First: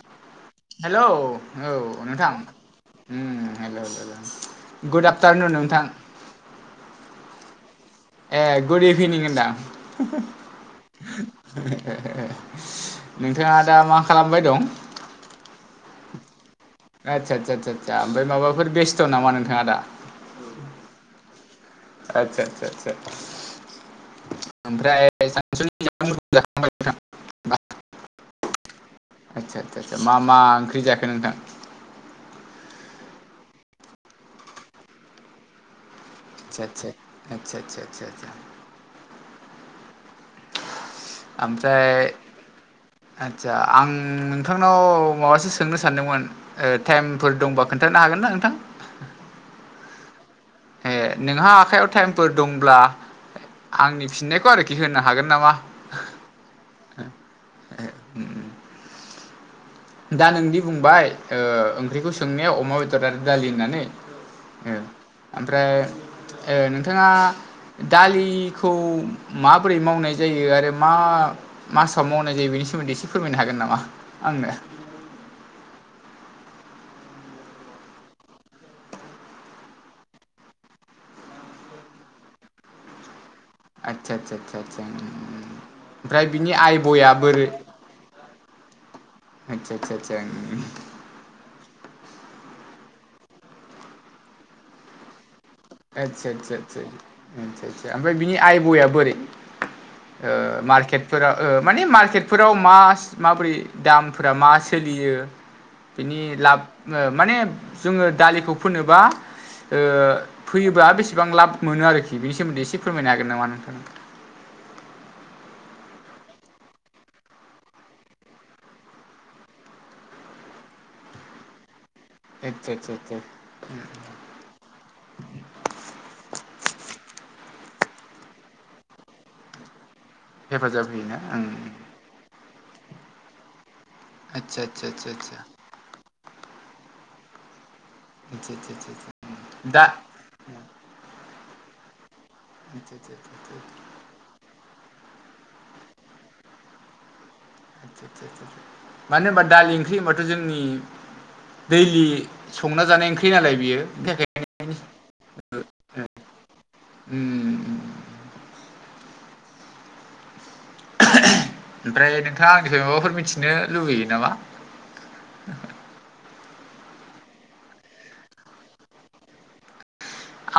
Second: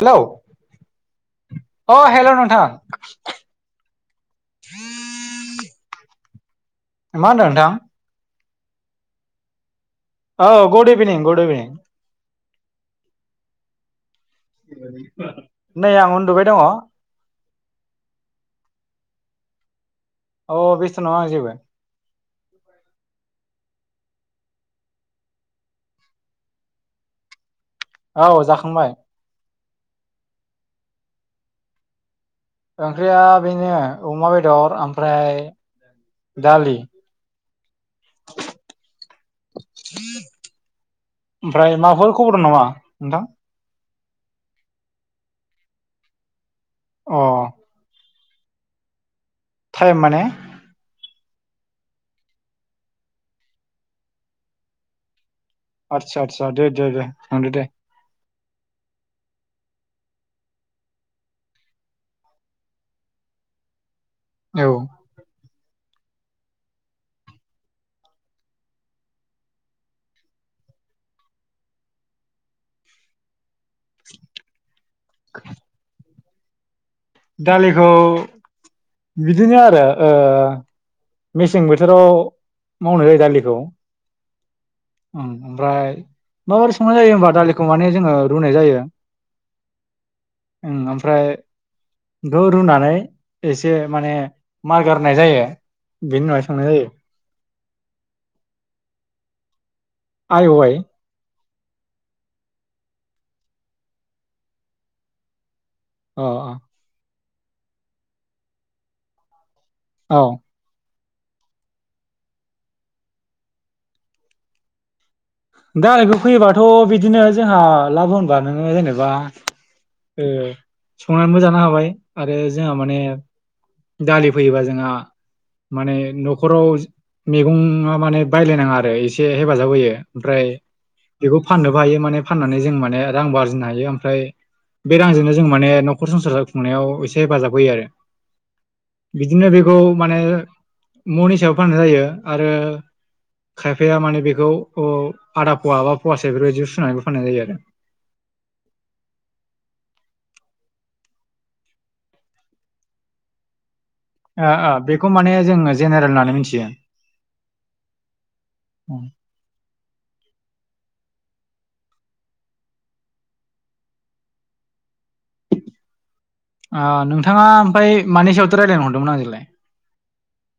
Hello hello औ अ hello नोंथां उम हेलौ गुड आफटारनुन नोंथां। मा होनदों नोंथां? ए गुड इभिनिं होनदां? औ गुड इभिनिं गुड इभिनिं। नोंथाङा दा मा खालामबाय दं नै आं उन्दुबाय दङ। आदसा सा सा सा‌ ओमफाय माबाफोर बेस्थ नामा नोंथाङा दा? अ बेस्थ नङा आं जेबो। आदसा सा‌ सा सा ओमफ्राय सानसुनि जाखांनाय? औ जाखांबाय। आदसा सा सा मा मा ओंख्रि जाखो नोंथां? ओंख्रिया बेनो अमा बेदर ओमफ्राय आदसा दालि आदसा‌ आदसा आदसा आदसा। ओमफ्राय माबाफोर खबर दं नामा नोंथां? आदसा आं नोंथांनाव माबासो सोंनो सानदोंमो ओ अ टाइमफोर दंबा। खोनथानो हागोन ना नोंथां? थाइम माने? ए नोंहा आखायाव टाइमफोर दंब्ला आंनि फिननायखौ आरोखि होनो हागोन नामा? आतसा आतसा दे दे दे थांदो दे। दा नोंदि बुंबाय ओ‌ ओंख्रिखौ सोंनायाव अमा बेदर आरो दालि होननानै। औ ओ ओमफ्राय ओ नोंथाङा दालिखौ माबोरै मावनाय जायो आरो मा मासाव मावनाय जायो बेनि सोमोन्दै एसे फोरमायनो हागोन नामा? आंनो। [inaudible] दालिखौ बिदिनो आरो ओ मेसें बोथोराव मावनाय जायो दालिखौ। आतसा आतसा आत्सा ओम ओमफ्राय माबोरै संनाय आइबया जायो होमबा बोरै दालिखौ माने जोङो रुनाय जायो। आतसा आतसा आत्सा‌‌ उम उम ओमफ्राय बेखौ रुनानै एसे माने मार गारनाय जायो। बेनि आदसा उनावहाय आदसा संनाय आदसा जायो आदसा सा ओमफ्राय बिनि आइबयआ बोरै? आइ औ ओ आइ मार्केट फोरा ओ‌ माने मार्केटफोराव मास‌ माबोरै दामफोरा मा सोलियो? बिनि अ लाब ओ माने जोङो दालिखौ फोनोबा ओ अ औ फैयोब्ला बेसेबां लाब मोनो आरोखि बिनि सोमोन्दै एसे फोरमायनो हागोन नामा नोंथां? दालिखौ फैयोबाथ बिदिनो जोंहा लाब होनबा नोङो जेनेबा ओ संनानैबो जानो हाबाय आरो आतसा जोंहा आतसा माने आतसा [inaudible] दालि फोयोबा जोंहा माने नखराव मैगंआ माने बायलायनाङा आरो एसे हेफाजाब होयो। ओमफ्राय हेफाजाब होयोना बेखौ ओं फाननोबो हायो माने फाननानै जों माने रां बजिनो हायो ओमफ्राय आतसा आतसा बे आतसा आतसा रांजोंनो जों माने नखर संसार जा खुंनायाव एसे हेफाजाब होयो आरो। आतसा आतसा आतसा बिदिनो बेखौ दा माने मन हिसाबै फाननाय जायो। आरो आतसा आतसा आतसा खायफाया माने बेखौ आदा पवा बा पवासे बेफोरबायदि सुनानै फाननाय जायो आरो। आ मानो होनबा दालि ओंख्रि होनबाथ' जोंनि दैलि संना जानाय ओंख्रि नालाय बियो बेनि थाखाय बेखौ माने जोङो जेनेरेल होननानै मिथियो। उम ओ ओमफ्राय नोंथाङा आंनिफ्राय माबाफोर मिथिनो लुबैयो नामा? नोंथाङा ओमफ्राय मानै सायावथ' रायज्लायनो हरदोंमोन आंजोंलाय?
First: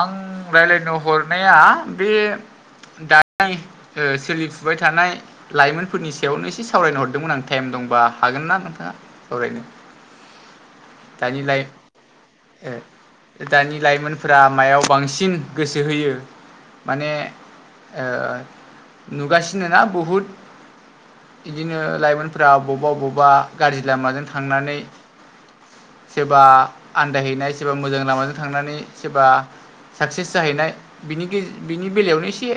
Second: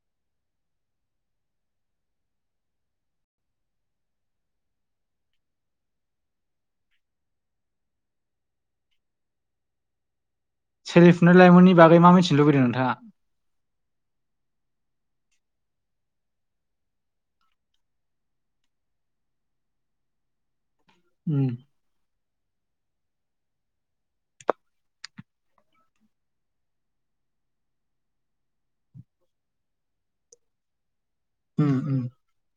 आं रायज्लायनो हरनाया बे दानि ओ सोलिफुबाय थानाय लाइमोनफोरनि सायावनो एसे सावरायनो हरदोंमोन आं टाइम दंबा हागोन ना नोंथाङा सावरायनो? [inaudible] सोलिफुनाय दानि लाइ लाइमोननि ओ बागै मा मिथि लुबैदों नोंथाङा? दानि लाइमोन फोरा मायाव बांसिन गोसो होयो माने ओ नुगासिनो ना बुहुद उम बिदिनो लाइमोन फोरा बबेबा बबेबा गाज्रि लामाजों थांनानै सोरबा आन्दायहैनाय सोरबा मोजां लामाजों थांनानै सोरबा साक्सेस जाहैनाय बिनि गे- उम बिनि उम बेलायावनो एसे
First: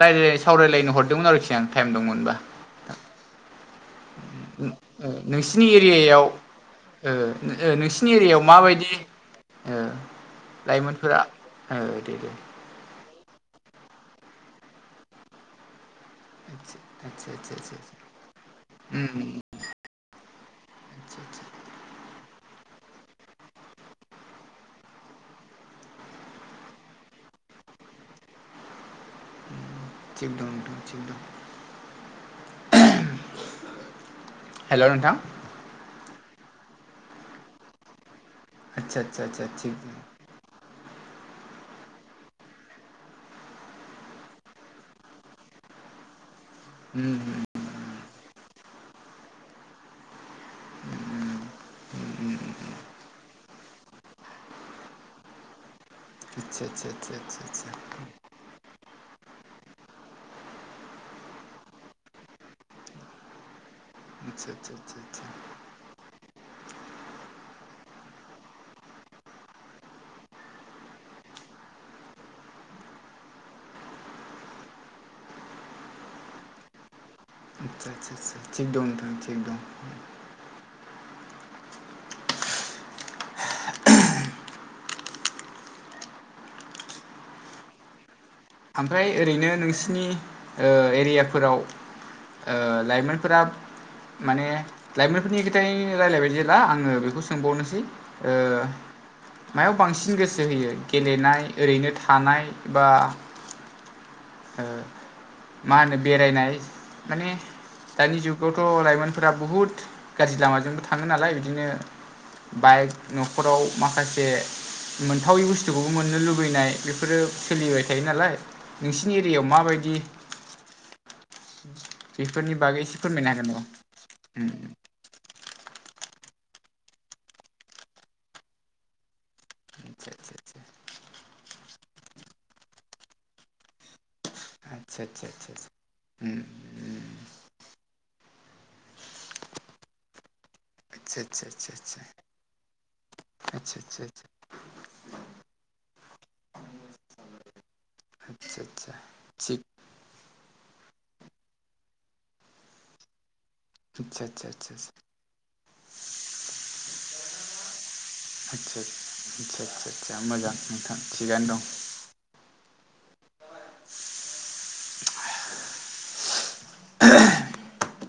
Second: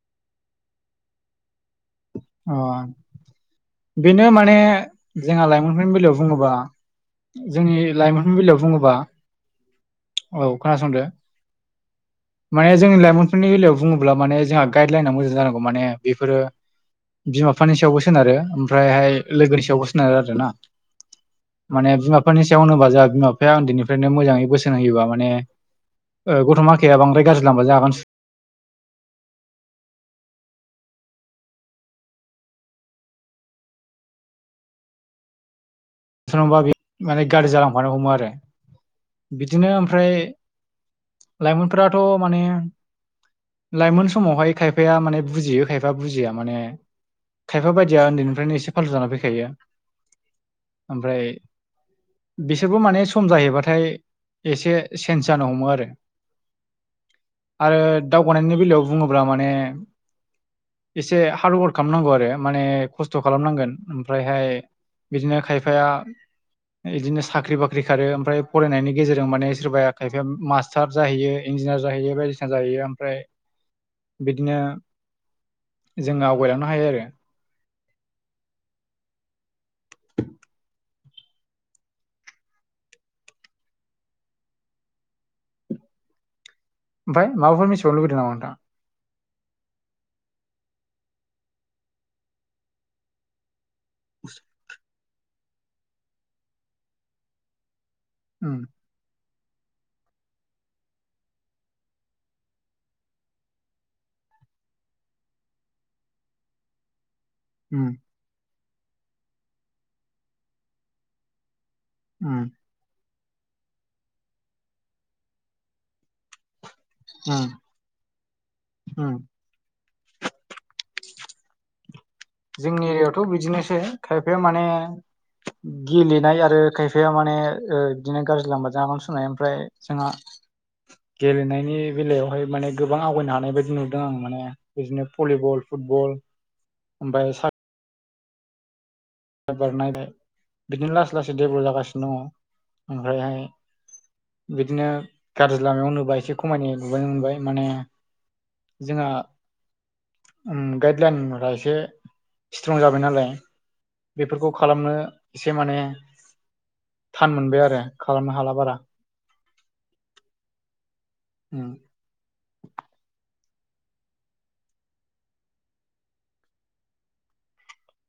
रायजायाय सावरायलायनो हरदोंमोन आरोखि आं टाइम दंमोनबा। अ बेनो माने ओ जोंहा नोंसिनि लाइमोनफोरनि बेलायाव एरियायाव बुङोबा ओ जो- जोंनि नोंसिनि लाइमोनफोरनि एरियायाव बेलायाव माबायदि बुङोबा ओ औ खोनासंदो लाइमोनफोरा ओ दे दे माने जोंनि लाइमोनफोरनि बेलायाव बुङोब्ला माने जोंहा गाइद लाइना मोजां जानांगौ माने बेफोरो आदसा आदसा बिमा आदसा बिफानि आदसा सायावबो सोनारो उम ओमफ्रायहाय लोगोनि सायावबो सोनारो आरो ना। आदसा आदसा माने बिमा बिानि सायाव होनोबा जोंहा बिमा बिफाया उन्दैनिफ्रायनो मोजाङै बोसोन होयोबा माने गथ'माखाया बांद्राय गाज्रि लामाजो आगान सु थिगद दं दे थिक दं। हेल' नोंथां [unintelligible] माने गाज्रि जालांफानो हमो आरो आदसा आदसा आदसा बिदिनो थिग दं ओमफ्राय लाइमोनफोराथ' माने लाइमोन समावहाय खायफाया माने बुजियो खायफा बुजिया माने उम उम खायफा बायदिया उन्दैनिफ्रायनो एसे फालथु जानानै फैखायो। ओमफ्राय उम बिसोरबो माने सम जाहैबाथाय एसे चेन्ज जानो हमो आरो आदसा सा सा सा सा फरायनायनि बेलायावबो बुङोब्ला माने एसे हार्डवार्क खालामनांगौ आरो माने खस्थ' खालामनांगोन। ओमफ्रायहाय आदसा आदसा आदसा बिदिनो खायफाया इदिनो साख्रि बाख्रि खारो ओमफ्राय फरायनायनि गेजेरजों माने सोरबाया खायफाया मास्टार जाहैयो इन्जिनियार जाहैयो बायदिसिना जाहैयो ओमफ्राय बिदिनो जोङो आवगायलांनो हायो आरो आदसा आदसा सा थिग दं नोंथां थिग दं। ओमफ्राय माफोर मिथिबावनो लुबैदों नामा नोथां। ओमफ्राय ओरैनो नोंसिनि ओ एरियाफोराव ओ लाइमोनफोरा माने लाइमोनफोरनि खोथाय रायजलायबाय जेब्ला आङो बेखौ सोंबावनोसै उम मायाव बांसिन गोसो होयो गेलेनाय ओरैनो थानाय बा ओ मा होनो बेरायनाय माने उम दानि जुगावथ' लाइमोनफोरा बुहुत गाज्रि लामाजोंबो थाङो नालाय बिदिनो उम बाइक न'खराव माखासे मोनथावै बुस्थुखौबो मोननो लुबैनाय बे फोरो उम सोलिबाय थायो नालाय उम नोंसिनि एरियायाव माबायदि बेफोरनि बागै जोंनि एसे फोरमायनो एरिायायावथ' हागोन नामा? बिदिनोसै खायफाया माने गेलेनाय आरो खायफाया माने ओ इदिनो गाज्रि लामाजों आगान सुरनाय ओ फ्राय जोंहा आतसा आतसा गेलेनायनि बेलायावहाय माने गोबां आवगायनो हानाय बायदि नुदों आं माने आतसा आतसा बिदिनो आतसा भलिबल फुटबल ओमफ्राय सा बार नायबाय बिदिनो लासै लासै डेभलप आतसा आतसा जागासिनो दङ ओमफ्रायहाय आतसा बिदिनो गाज्रि लामायाव होनोबा एसे खमायनाय नुबियनो मोनबाय माने आदसा आदसा थिग उम गाइडलाइनफोरा एसे स्ट्रं जाबाय नालाय आतसा आतसा बेफोरखौ आतसा खालामनो एसे माने थान मोनबाय आरो खालामनो हाला बारा आदसा आदसा आदसा आदसा मोजां नोंथां थिगनो दं। उम [inaudible]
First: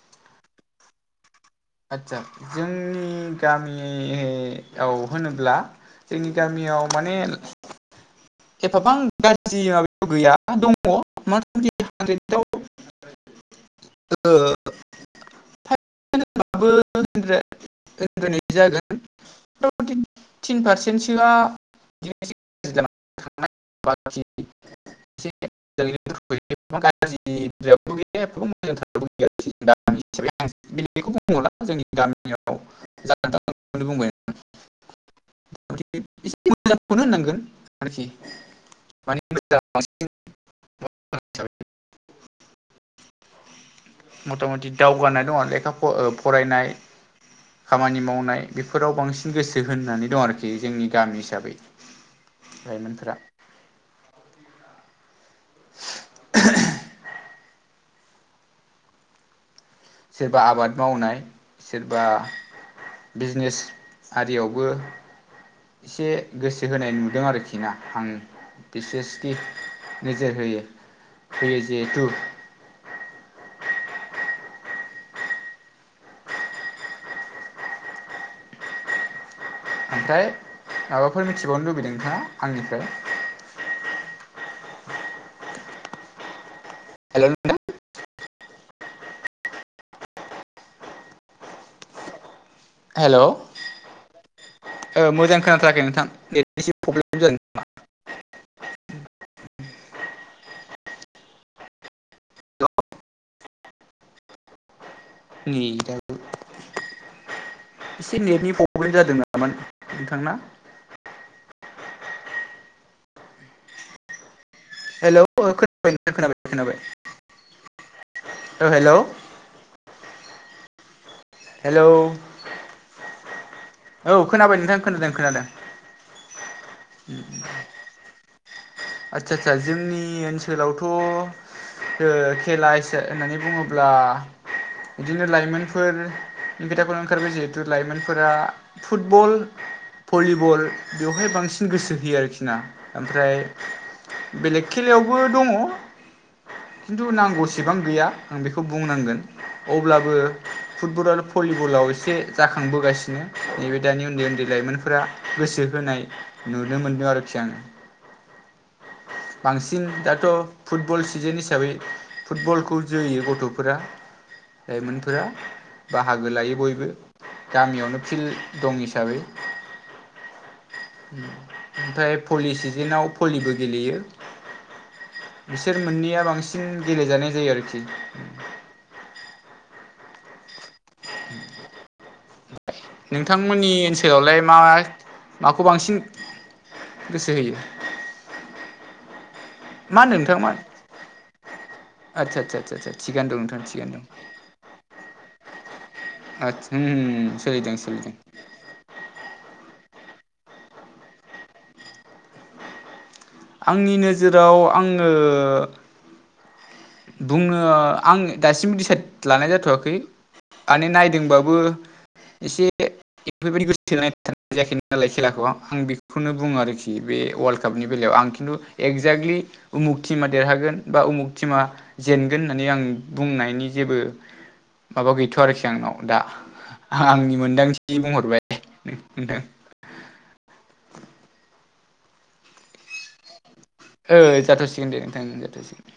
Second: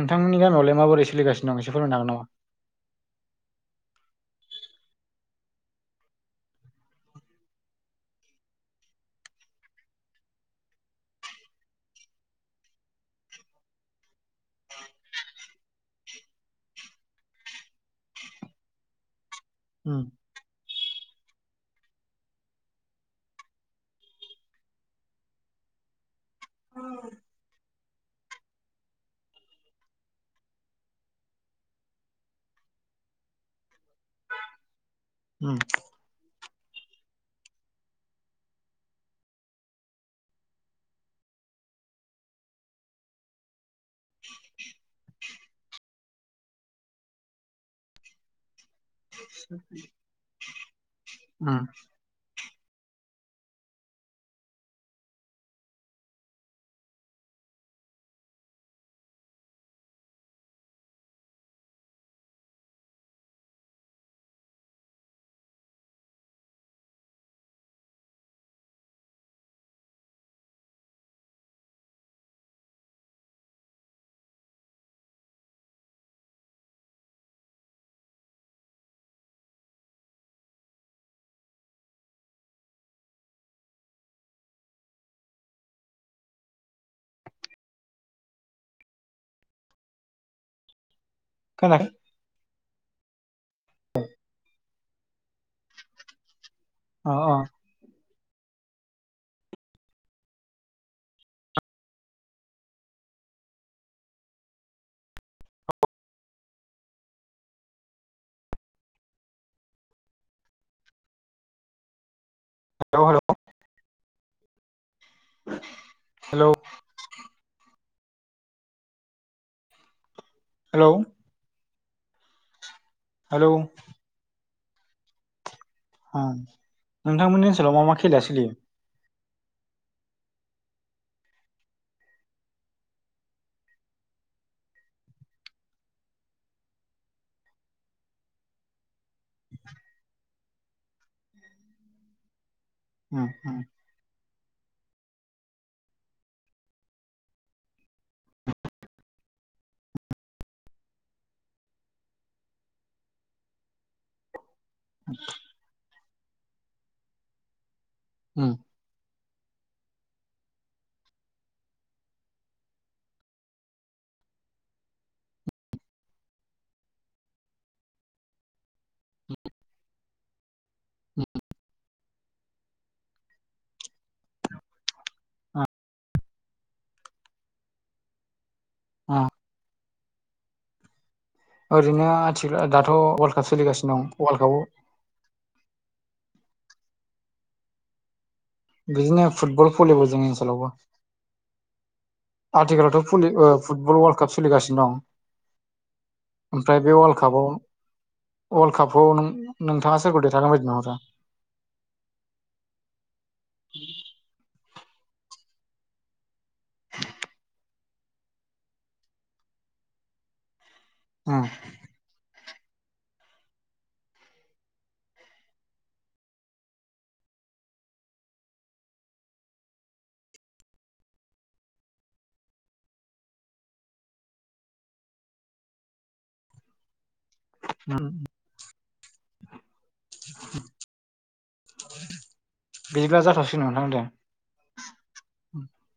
नोंथांमोननियाव मारै सलिगासिनो? आदसा जोंनि गामियाव होनोब्ला जोंनि गामियाव माने एफाबां गाज्रि माबायाव गैया दङ [unintelligible] [unintelligible] [inaudible] जागोन उम [inaudible] थिन पारसेन्टसोआ [inaudible] [inaudible] [unintelligible] [unintelligible] उम होननांगोन। आरखि माने [unintelligible] मथा मथि दावगानाय दङ' लेखा फ' फरायनाय खामानि मावनाय बेफोराव बांसिन गोसो होननानै दं आरोखि जोंनि गामि हिसाबै। उम लाइमोनफोरा [inaudible] सोरबा आबाद मावनाय सोरबा बिजिनेस आरियावबो एसे गोसो होनाय नुदों आरोखि ना आं बिसेसखि नोजोर होयो होयो जिहेथु ओमफ्राय माबाफोर मिथिबावनो लुबैदों नोथाङा आंनिफ्राय? हेल' नोंथां। खोना हेल' ओ मोजां खोनाथाराखै नोंथां नेट एसे प्रब्लेम अह अह। जादों नेटाबो एसे नेटनि प्रब्लेम जादों नामा नोंथांना? [unintelligible] हेल' औ खोनाबाय खोनाबाय हेल' खोनाबाय ओ हेल'। हेलौ। हेल'। हेलौ। औ खोनाबाय नोंथां खोनादों खोनादों। उम नोंथांमोननि ओनसोलाव मा मा खेलाया सोलियो? आदसा आदसा जोंनि ओनसोलावथ' ओ खेला हस होननानै बुङोब्ला बिदिनो लाइमोनफोर नि खोथाखौनो ओंखारबाय जिहेथु लाइमोनफोरा फुटबल, भलिबल बेवहाय बांसिन गोसो होयो आरोखि ना उम ओमफ्राय उम बेलेग खेलायावबो दङ' खिन्थु नांगौ सेबां गैया आं बेखौ बुंनांगोन अब्लाबो फुटबल आरो भलिबलाव एसे जाखांबोगासिनो नैबे दानि उन्दै उन्दै लाइमोन फोरा गोसो होनाय नुनो मोनदों आरोखि आङो। उम। बांसिन दाथ' फुटबल सिजोन हिसाबै फुटबलखौ जोयो गथ'फोरा। लाइमोनफोरा बाहागो लायो बयबो। गामियावनो फिल्ड दं हिसाबै। ओमफाय पलि सिजोनाव पलिबो गेलेयो। बिसोर मोननैया बांसिन गेलेजानाय जायो आरोखि उम। उम। [unintelligible] ओरैनो आथि दाथ' वर्ल्ड काप नोंथांमोननि सोलिगासिनं ओनसोलावलाय वार्ल्ड मा कापआव। माखौ बांसिन गोसो होयो। बिदिनो फुटबल मा फलिबो होनदों जोंनि नोंथां मा ओनसोलावबो। आदसा आदसा आदसा आदसा आथिखालावथ' भलि थिगानो दं ओ नोंथां फुटबल थिगानो दं। वर्ल्ड काप सोलिगासिनो दं। आत्स ओमफ्राय उम बे सोलिदों सोलिदों। वर्ल्ड कापाव नों नोंथाङा सोरखौ देरहागोन बायदि नुहरो? आंनि नोजोराव आङो बुंनो आं दासिमबो डिसाइद लानाय जाथ'वाखै माने नाय उम दोंबाबो एसे बेफोरबायदि [unintelligible] जायाखैमोन नालाय खेलाखौ आं बेखौनो बुङो आरोखि बे वर्ल्ड कापनि बेलायाव आं खिन्थु एगजेक्टलि उमुक टिमा देरहागोन बा उमुक टिमा जेनगोन होननानै आं बुंनायनि जेबो माबा गैथ'आ आरोखि आंनाव दा आंनि मोनदां [inaudible] बिदिब्ला जाथ'सिगोन नोंथां दे। ओ जाथ'सिगोन दे नोंथां ओं जाथ'सिगोन।